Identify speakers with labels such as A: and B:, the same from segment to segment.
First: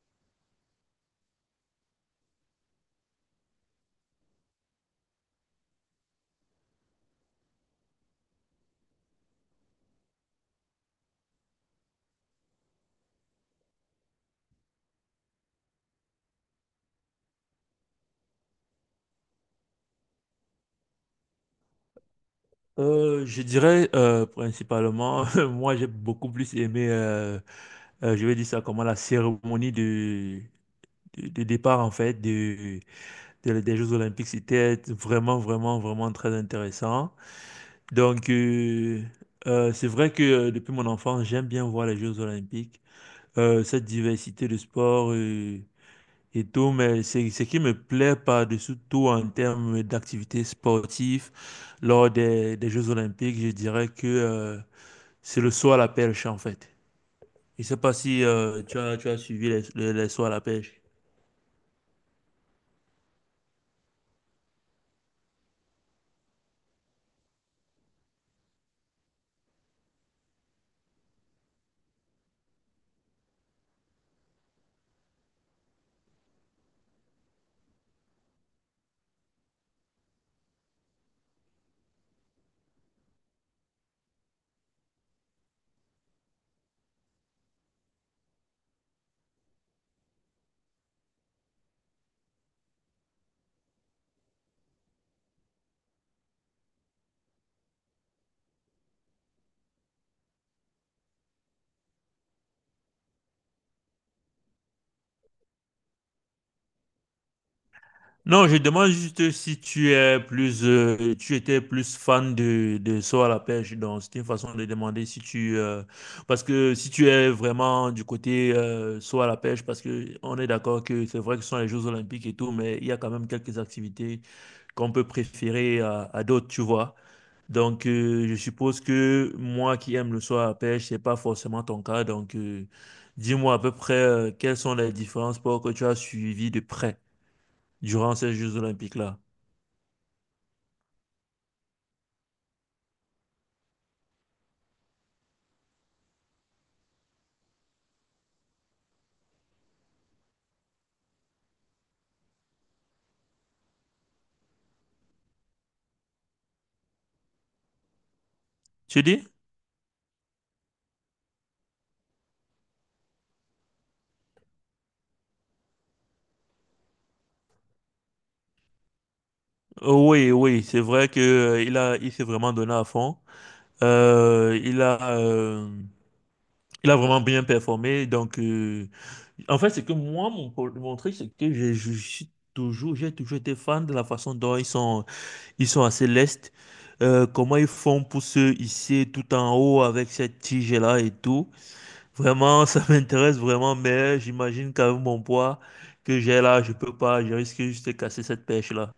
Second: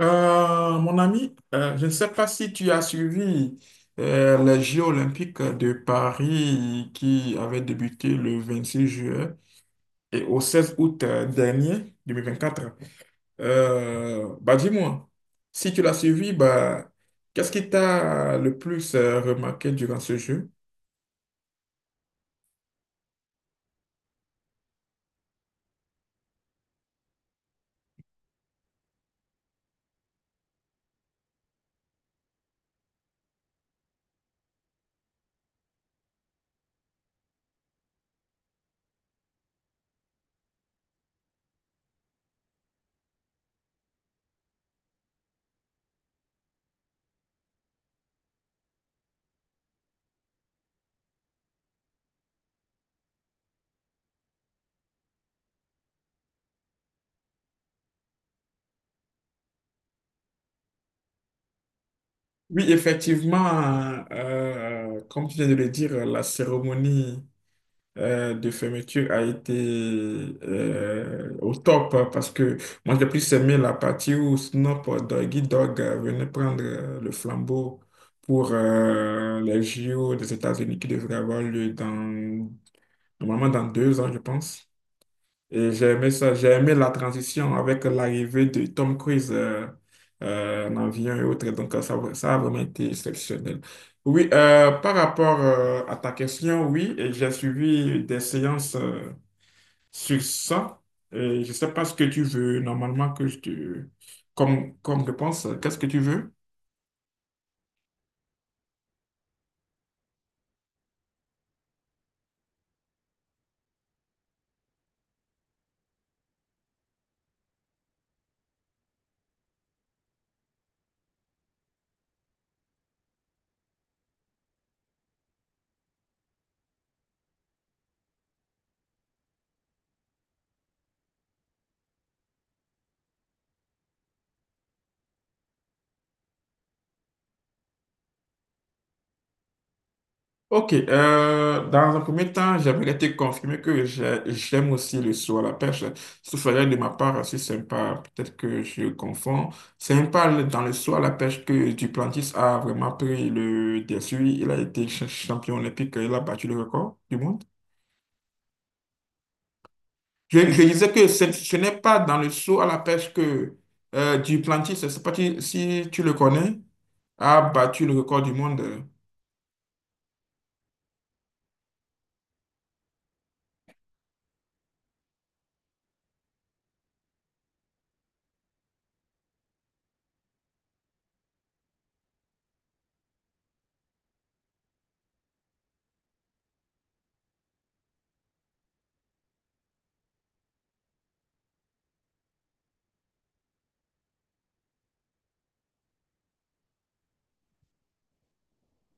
A: Mon ami, je ne sais pas si tu as suivi les Jeux olympiques de Paris qui avaient débuté le 26 juillet et au 16 août dernier, 2024. Bah dis-moi, si tu l'as suivi, bah, qu'est-ce qui t'a le plus remarqué durant ce jeu?
B: Je dirais principalement, moi j'ai beaucoup plus aimé, je vais dire ça comment, la cérémonie de départ en fait des Jeux Olympiques. C'était vraiment, vraiment, vraiment très intéressant. Donc, c'est vrai que depuis mon enfance, j'aime bien voir les Jeux Olympiques, cette diversité de sports, et tout, mais c'est ce qui me plaît par-dessus tout en termes d'activités sportives lors des Jeux Olympiques, je dirais que c'est le saut à la pêche, en fait. Je ne sais pas si tu as suivi les sauts à la pêche.
A: Oui, effectivement, comme tu viens de le dire, la cérémonie de fermeture a été au top hein, parce que moi j'ai plus aimé la partie où Snoop Doggy Dogg venait prendre le flambeau pour les JO des États-Unis qui devraient avoir lieu normalement dans 2 ans, je pense. Et j'ai aimé ça, j'ai aimé la transition avec l'arrivée de Tom Cruise en avion et autres. Donc, ça, ça a vraiment été exceptionnel. Oui, par rapport à ta question, oui, et j'ai suivi des séances sur ça. Et je ne sais pas ce que tu veux normalement que je te... comme, comme réponse. Qu'est-ce que tu veux?
B: Non, je demande juste si tu étais plus fan de saut à la pêche. Donc, c'est une façon de demander si tu, parce que si tu es vraiment du côté saut à la pêche, parce que on est d'accord que c'est vrai que ce sont les Jeux Olympiques et tout, mais il y a quand même quelques activités qu'on peut préférer à d'autres, tu vois. Donc, je suppose que moi qui aime le soir à la pêche, c'est pas forcément ton cas. Donc, dis-moi à peu près quelles sont les différents sports que tu as suivis de près durant ces Jeux Olympiques-là.
A: Ok, dans un premier temps, j'aimerais te confirmer que j'aime aussi le saut à la pêche. Ce serait de ma part assez sympa. Peut-être que je confonds. C'est un pal dans le saut à la pêche que Duplantis a vraiment pris le dessus. Il a été champion olympique. Il a battu le record du monde.
B: Tu dis?
A: Je disais que ce n'est pas dans le saut à la pêche que Duplantis, je ne sais pas si tu le connais, a battu le record du monde.
B: Oh, oui, oui, c'est vrai que il s'est vraiment donné à fond. Euh, il a, euh, il a vraiment bien performé. Donc, en fait, c'est que moi, mon truc, c'est que j'ai toujours été fan de la façon dont ils sont. Ils sont assez lestes. Comment ils font pour se hisser tout en haut avec cette tige-là et tout. Vraiment, ça m'intéresse vraiment, mais j'imagine qu'avec mon poids que j'ai là, je peux pas, je risque juste de casser cette pêche-là.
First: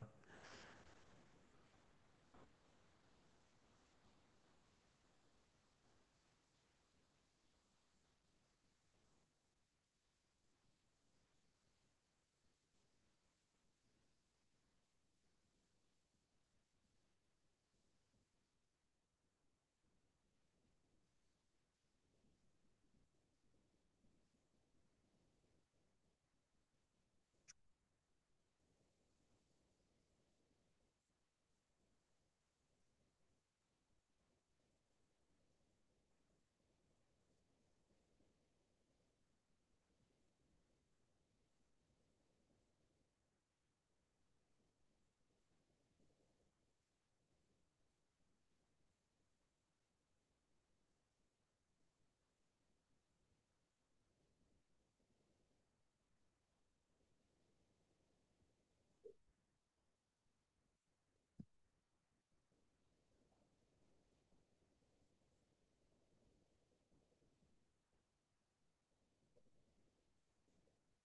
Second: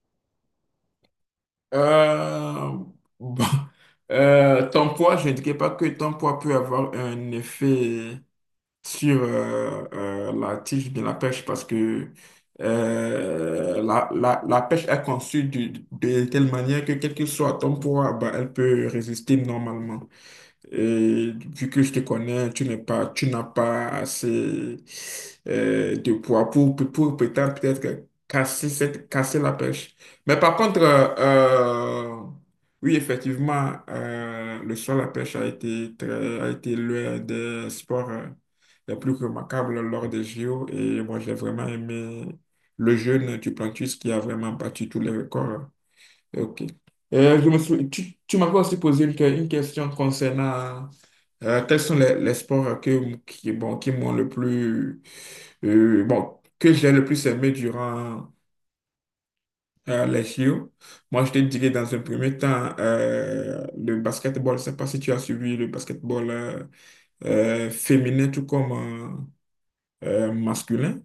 A: Euh, bon, ton poids, je ne dirais pas que ton poids peut avoir un effet sur la tige de la pêche parce que la, la pêche est conçue de telle manière que quel que soit ton poids, bah, elle peut résister normalement. Et vu que je te connais, tu n'as pas assez de poids pour, pour prétendre peut-être casser casser la pêche. Mais par contre, oui, effectivement, le saut à la pêche a a été l'un des sports les plus remarquables lors des JO. Et moi, j'ai vraiment aimé le jeune du Plantus qui a vraiment battu tous les records. Ok. Tu, tu m'avais aussi posé une question concernant quels sont les sports bon, qui m'ont le plus, bon, que j'ai le plus aimé durant les JO. Moi, je te dirais dans un premier temps le basketball. Je ne sais pas si tu as suivi le basketball féminin tout comme masculin.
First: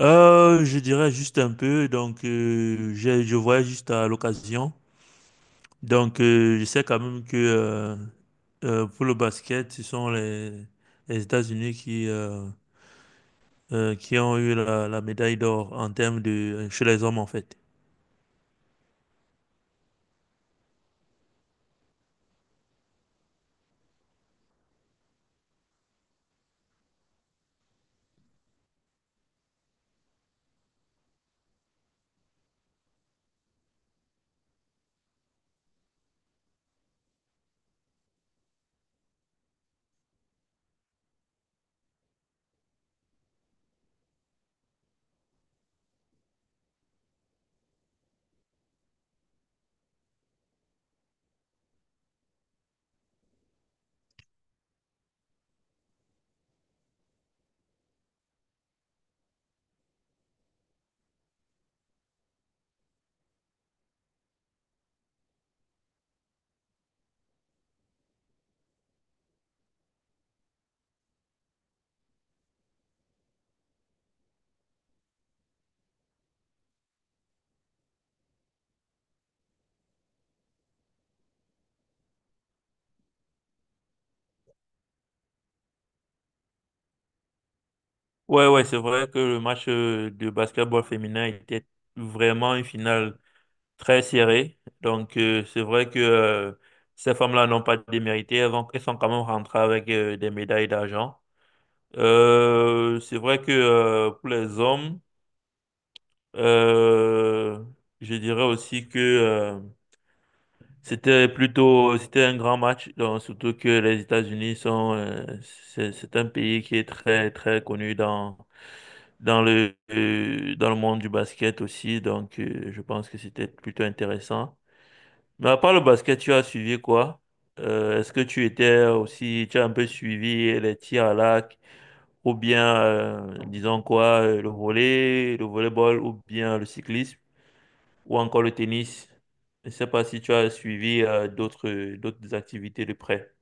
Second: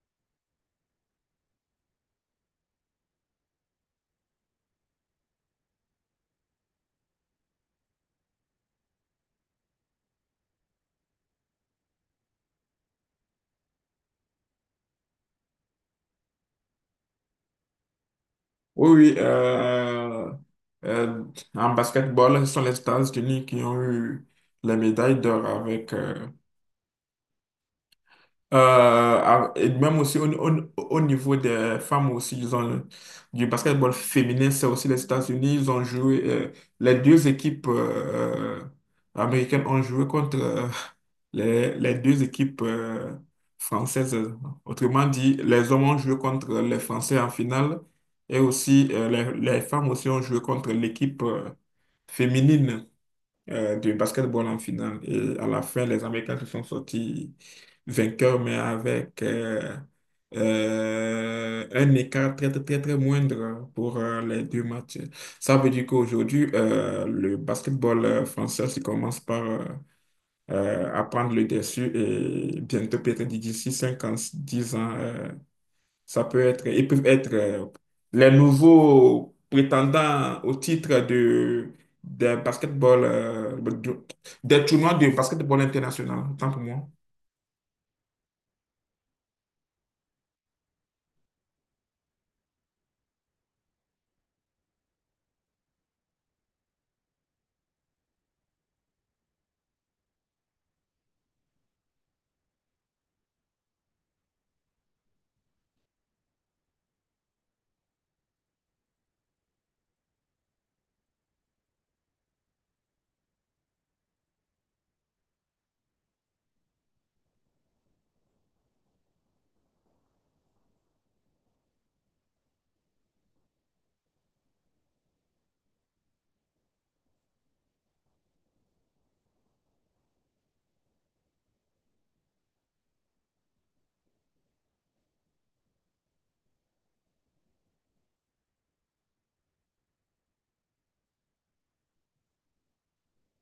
B: Je dirais juste un peu, donc je voyais juste à l'occasion. Donc je sais quand même que pour le basket, ce sont les États-Unis qui ont eu la médaille d'or en termes de chez les hommes en fait.
A: Oui, oui. Euh, En basketball, ce sont les États-Unis qui ont eu les médailles d'or avec euh, ah, et même aussi au, au niveau des femmes aussi, du basketball féminin, c'est aussi les États-Unis, ils ont joué, les deux équipes américaines ont joué contre les deux équipes françaises. Autrement dit, les hommes ont joué contre les Français en finale et aussi les femmes aussi ont joué contre l'équipe féminine de basketball en finale. Et à la fin, les Américains se sont sortis vainqueurs, mais avec un écart très, très, très, très moindre pour les deux matchs. Ça veut dire qu'aujourd'hui, le basketball français se commence par à prendre le dessus et bientôt, peut-être d'ici 5 ans, 10 ans. Ça peut être, ils peuvent être les nouveaux prétendants au titre de basketball, des tournois de basketball international, autant pour moi.
B: Ouais, ouais, c'est vrai que le match de basketball féminin était vraiment une finale très serrée. Donc, c'est vrai que ces femmes-là n'ont pas démérité. Elles sont quand même rentrées avec des médailles d'argent. C'est vrai que pour les hommes, euh, je dirais aussi que c'était un grand match. Donc, surtout que les États-Unis c'est un pays qui est très, très connu dans le monde du basket aussi. Donc, je pense que c'était plutôt intéressant. Mais à part le basket, tu as suivi quoi? Est-ce que tu as un peu suivi les tirs à l'arc ou bien, disons quoi, le volleyball ou bien le cyclisme ou encore le tennis? Je ne sais pas si tu as suivi d'autres activités de près.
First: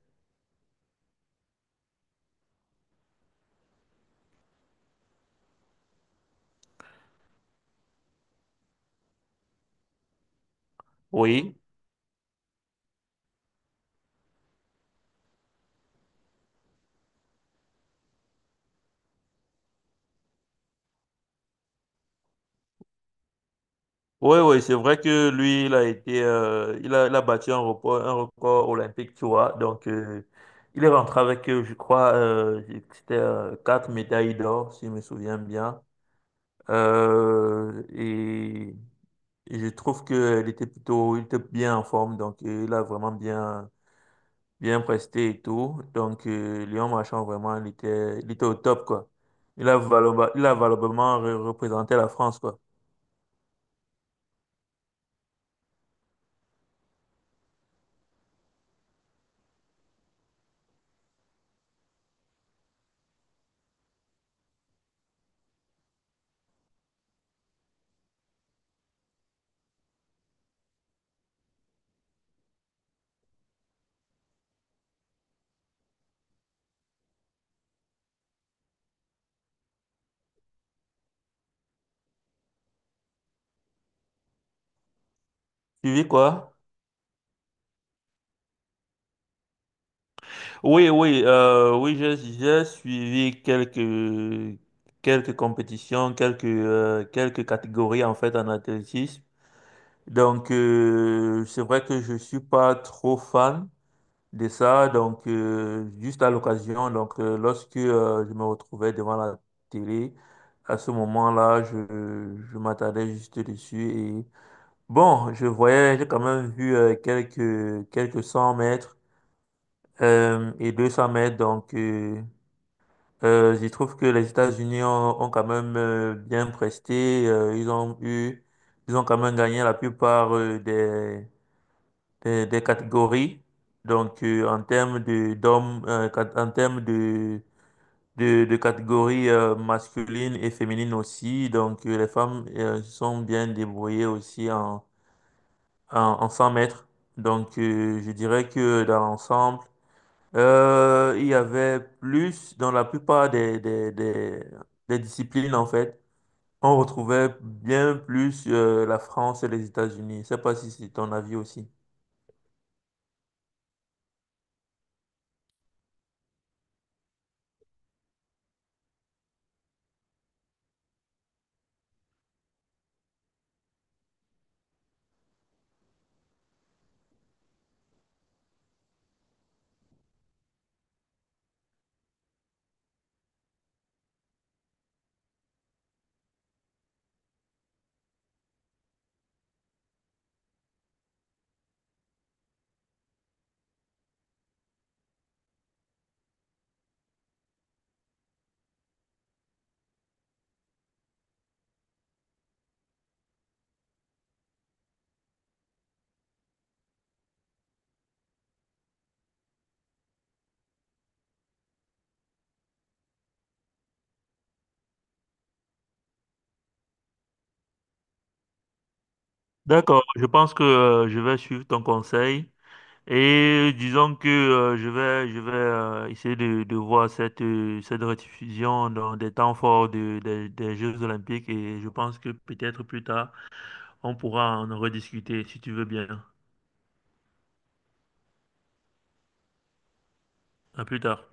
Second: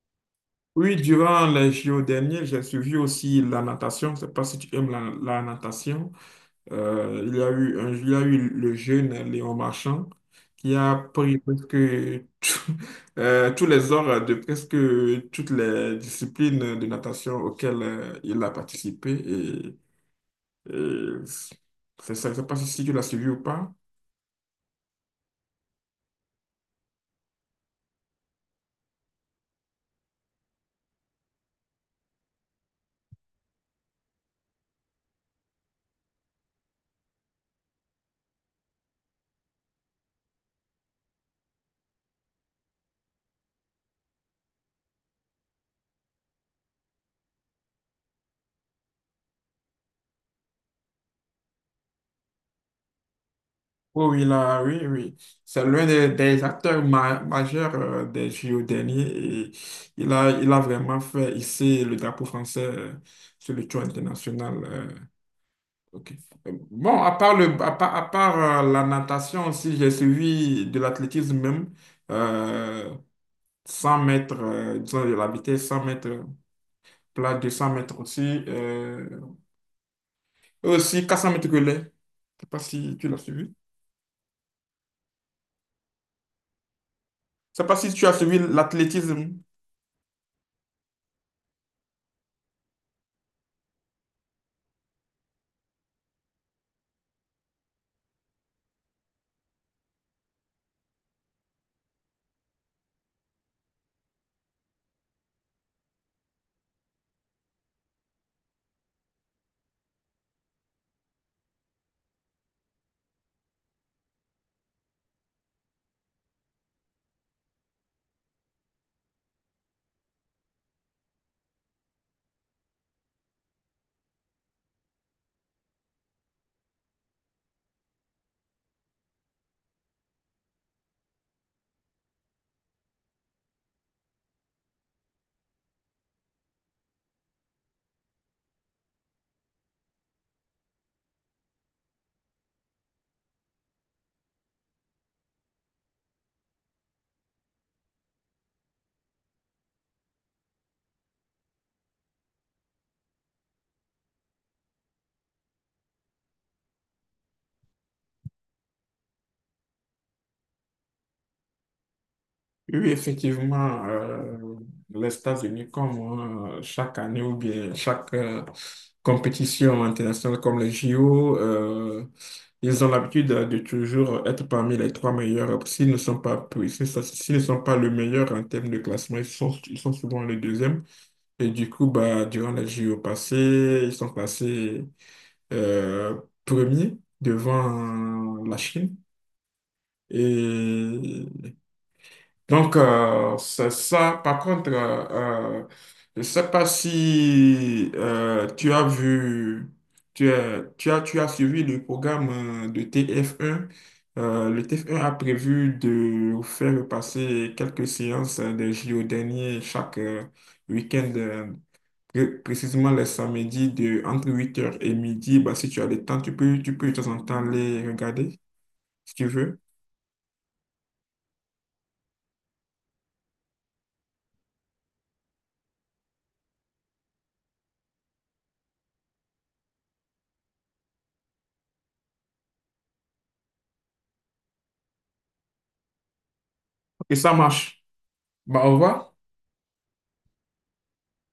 A: Oui, durant les JO derniers, j'ai suivi aussi la natation. Je ne sais pas si tu aimes la, la natation. Il y a eu un, il y a eu le jeune Léon Marchand qui a pris
B: Oui.
A: presque tout- tous les ors de presque toutes les disciplines de natation auxquelles il a participé. Et Euh, c'est ça, je ne sais pas si tu l'as suivi ou pas.
B: Oui, oui, c'est vrai que lui, il a été, il a battu un record olympique, tu vois. Donc, il est rentré avec, je crois, c'était quatre médailles d'or, si je me souviens bien. Euh, et, et je trouve qu'il était plutôt, il était bien en forme, donc il a vraiment bien presté et tout. Donc, Léon Marchand, vraiment, il était au top, quoi. Il a valablement représenté la France, quoi.
A: Oui, oui, là, oui, oui. C'est l'un des acteurs majeurs des JO derniers et il a vraiment fait ici le drapeau français sur le tour international. Ok. Bon, à part le, la natation aussi, j'ai suivi de l'athlétisme même, euh, 100 mètres, disons de la vitesse, 100 mètres plat, 200 mètres aussi, euh, et aussi 400 mètres relais. Je sais pas si tu l'as suivi.
B: Tu vis quoi?
A: Je sais pas si tu as suivi l'athlétisme.
B: Oui, oui, oui, j'ai suivi quelques compétitions, quelques catégories en fait en athlétisme. Donc, c'est vrai que je suis pas trop fan de ça. Donc, juste à l'occasion, donc, lorsque je me retrouvais devant la télé, à ce moment-là, je m'attardais juste dessus. Et bon, je voyais, j'ai quand même vu quelques 100 mètres et 200 mètres. Donc, je trouve que les États-Unis ont quand même bien presté. Ils ils ont quand même gagné la plupart des catégories. Donc, en termes de d'hommes, en termes de catégories masculines et féminines aussi. Donc, les femmes se sont bien débrouillées aussi en 100 mètres. Donc, je dirais que dans l'ensemble. Il y avait plus dans la plupart des disciplines, en fait. On retrouvait bien plus la France et les États-Unis. Je sais pas si c'est ton avis aussi.
A: Oui, oui, effectivement, les États-Unis, comme chaque année ou bien chaque compétition internationale comme les JO, ils ont l'habitude de toujours être parmi les trois meilleurs. S'ils ne sont pas le meilleur en termes de classement, ils sont souvent le deuxième. Et du coup, bah, durant les JO passés, ils sont classés premiers devant la Chine. Et donc, c'est ça. Par contre, je ne sais pas si tu as vu, tu as suivi le programme de TF1. Le TF1 a prévu de faire passer quelques séances des JO derniers chaque week-end, précisément les samedis entre 8 heures et midi. Bah, si tu as le temps, tu peux de temps en temps les regarder si tu veux.
B: D'accord, je pense que je vais suivre ton conseil et disons que je vais essayer de voir cette rediffusion dans des temps forts des Jeux Olympiques et je pense que peut-être plus tard, on pourra en rediscuter si tu veux bien.
A: Et ça marche. Bah, au revoir.
B: À plus tard.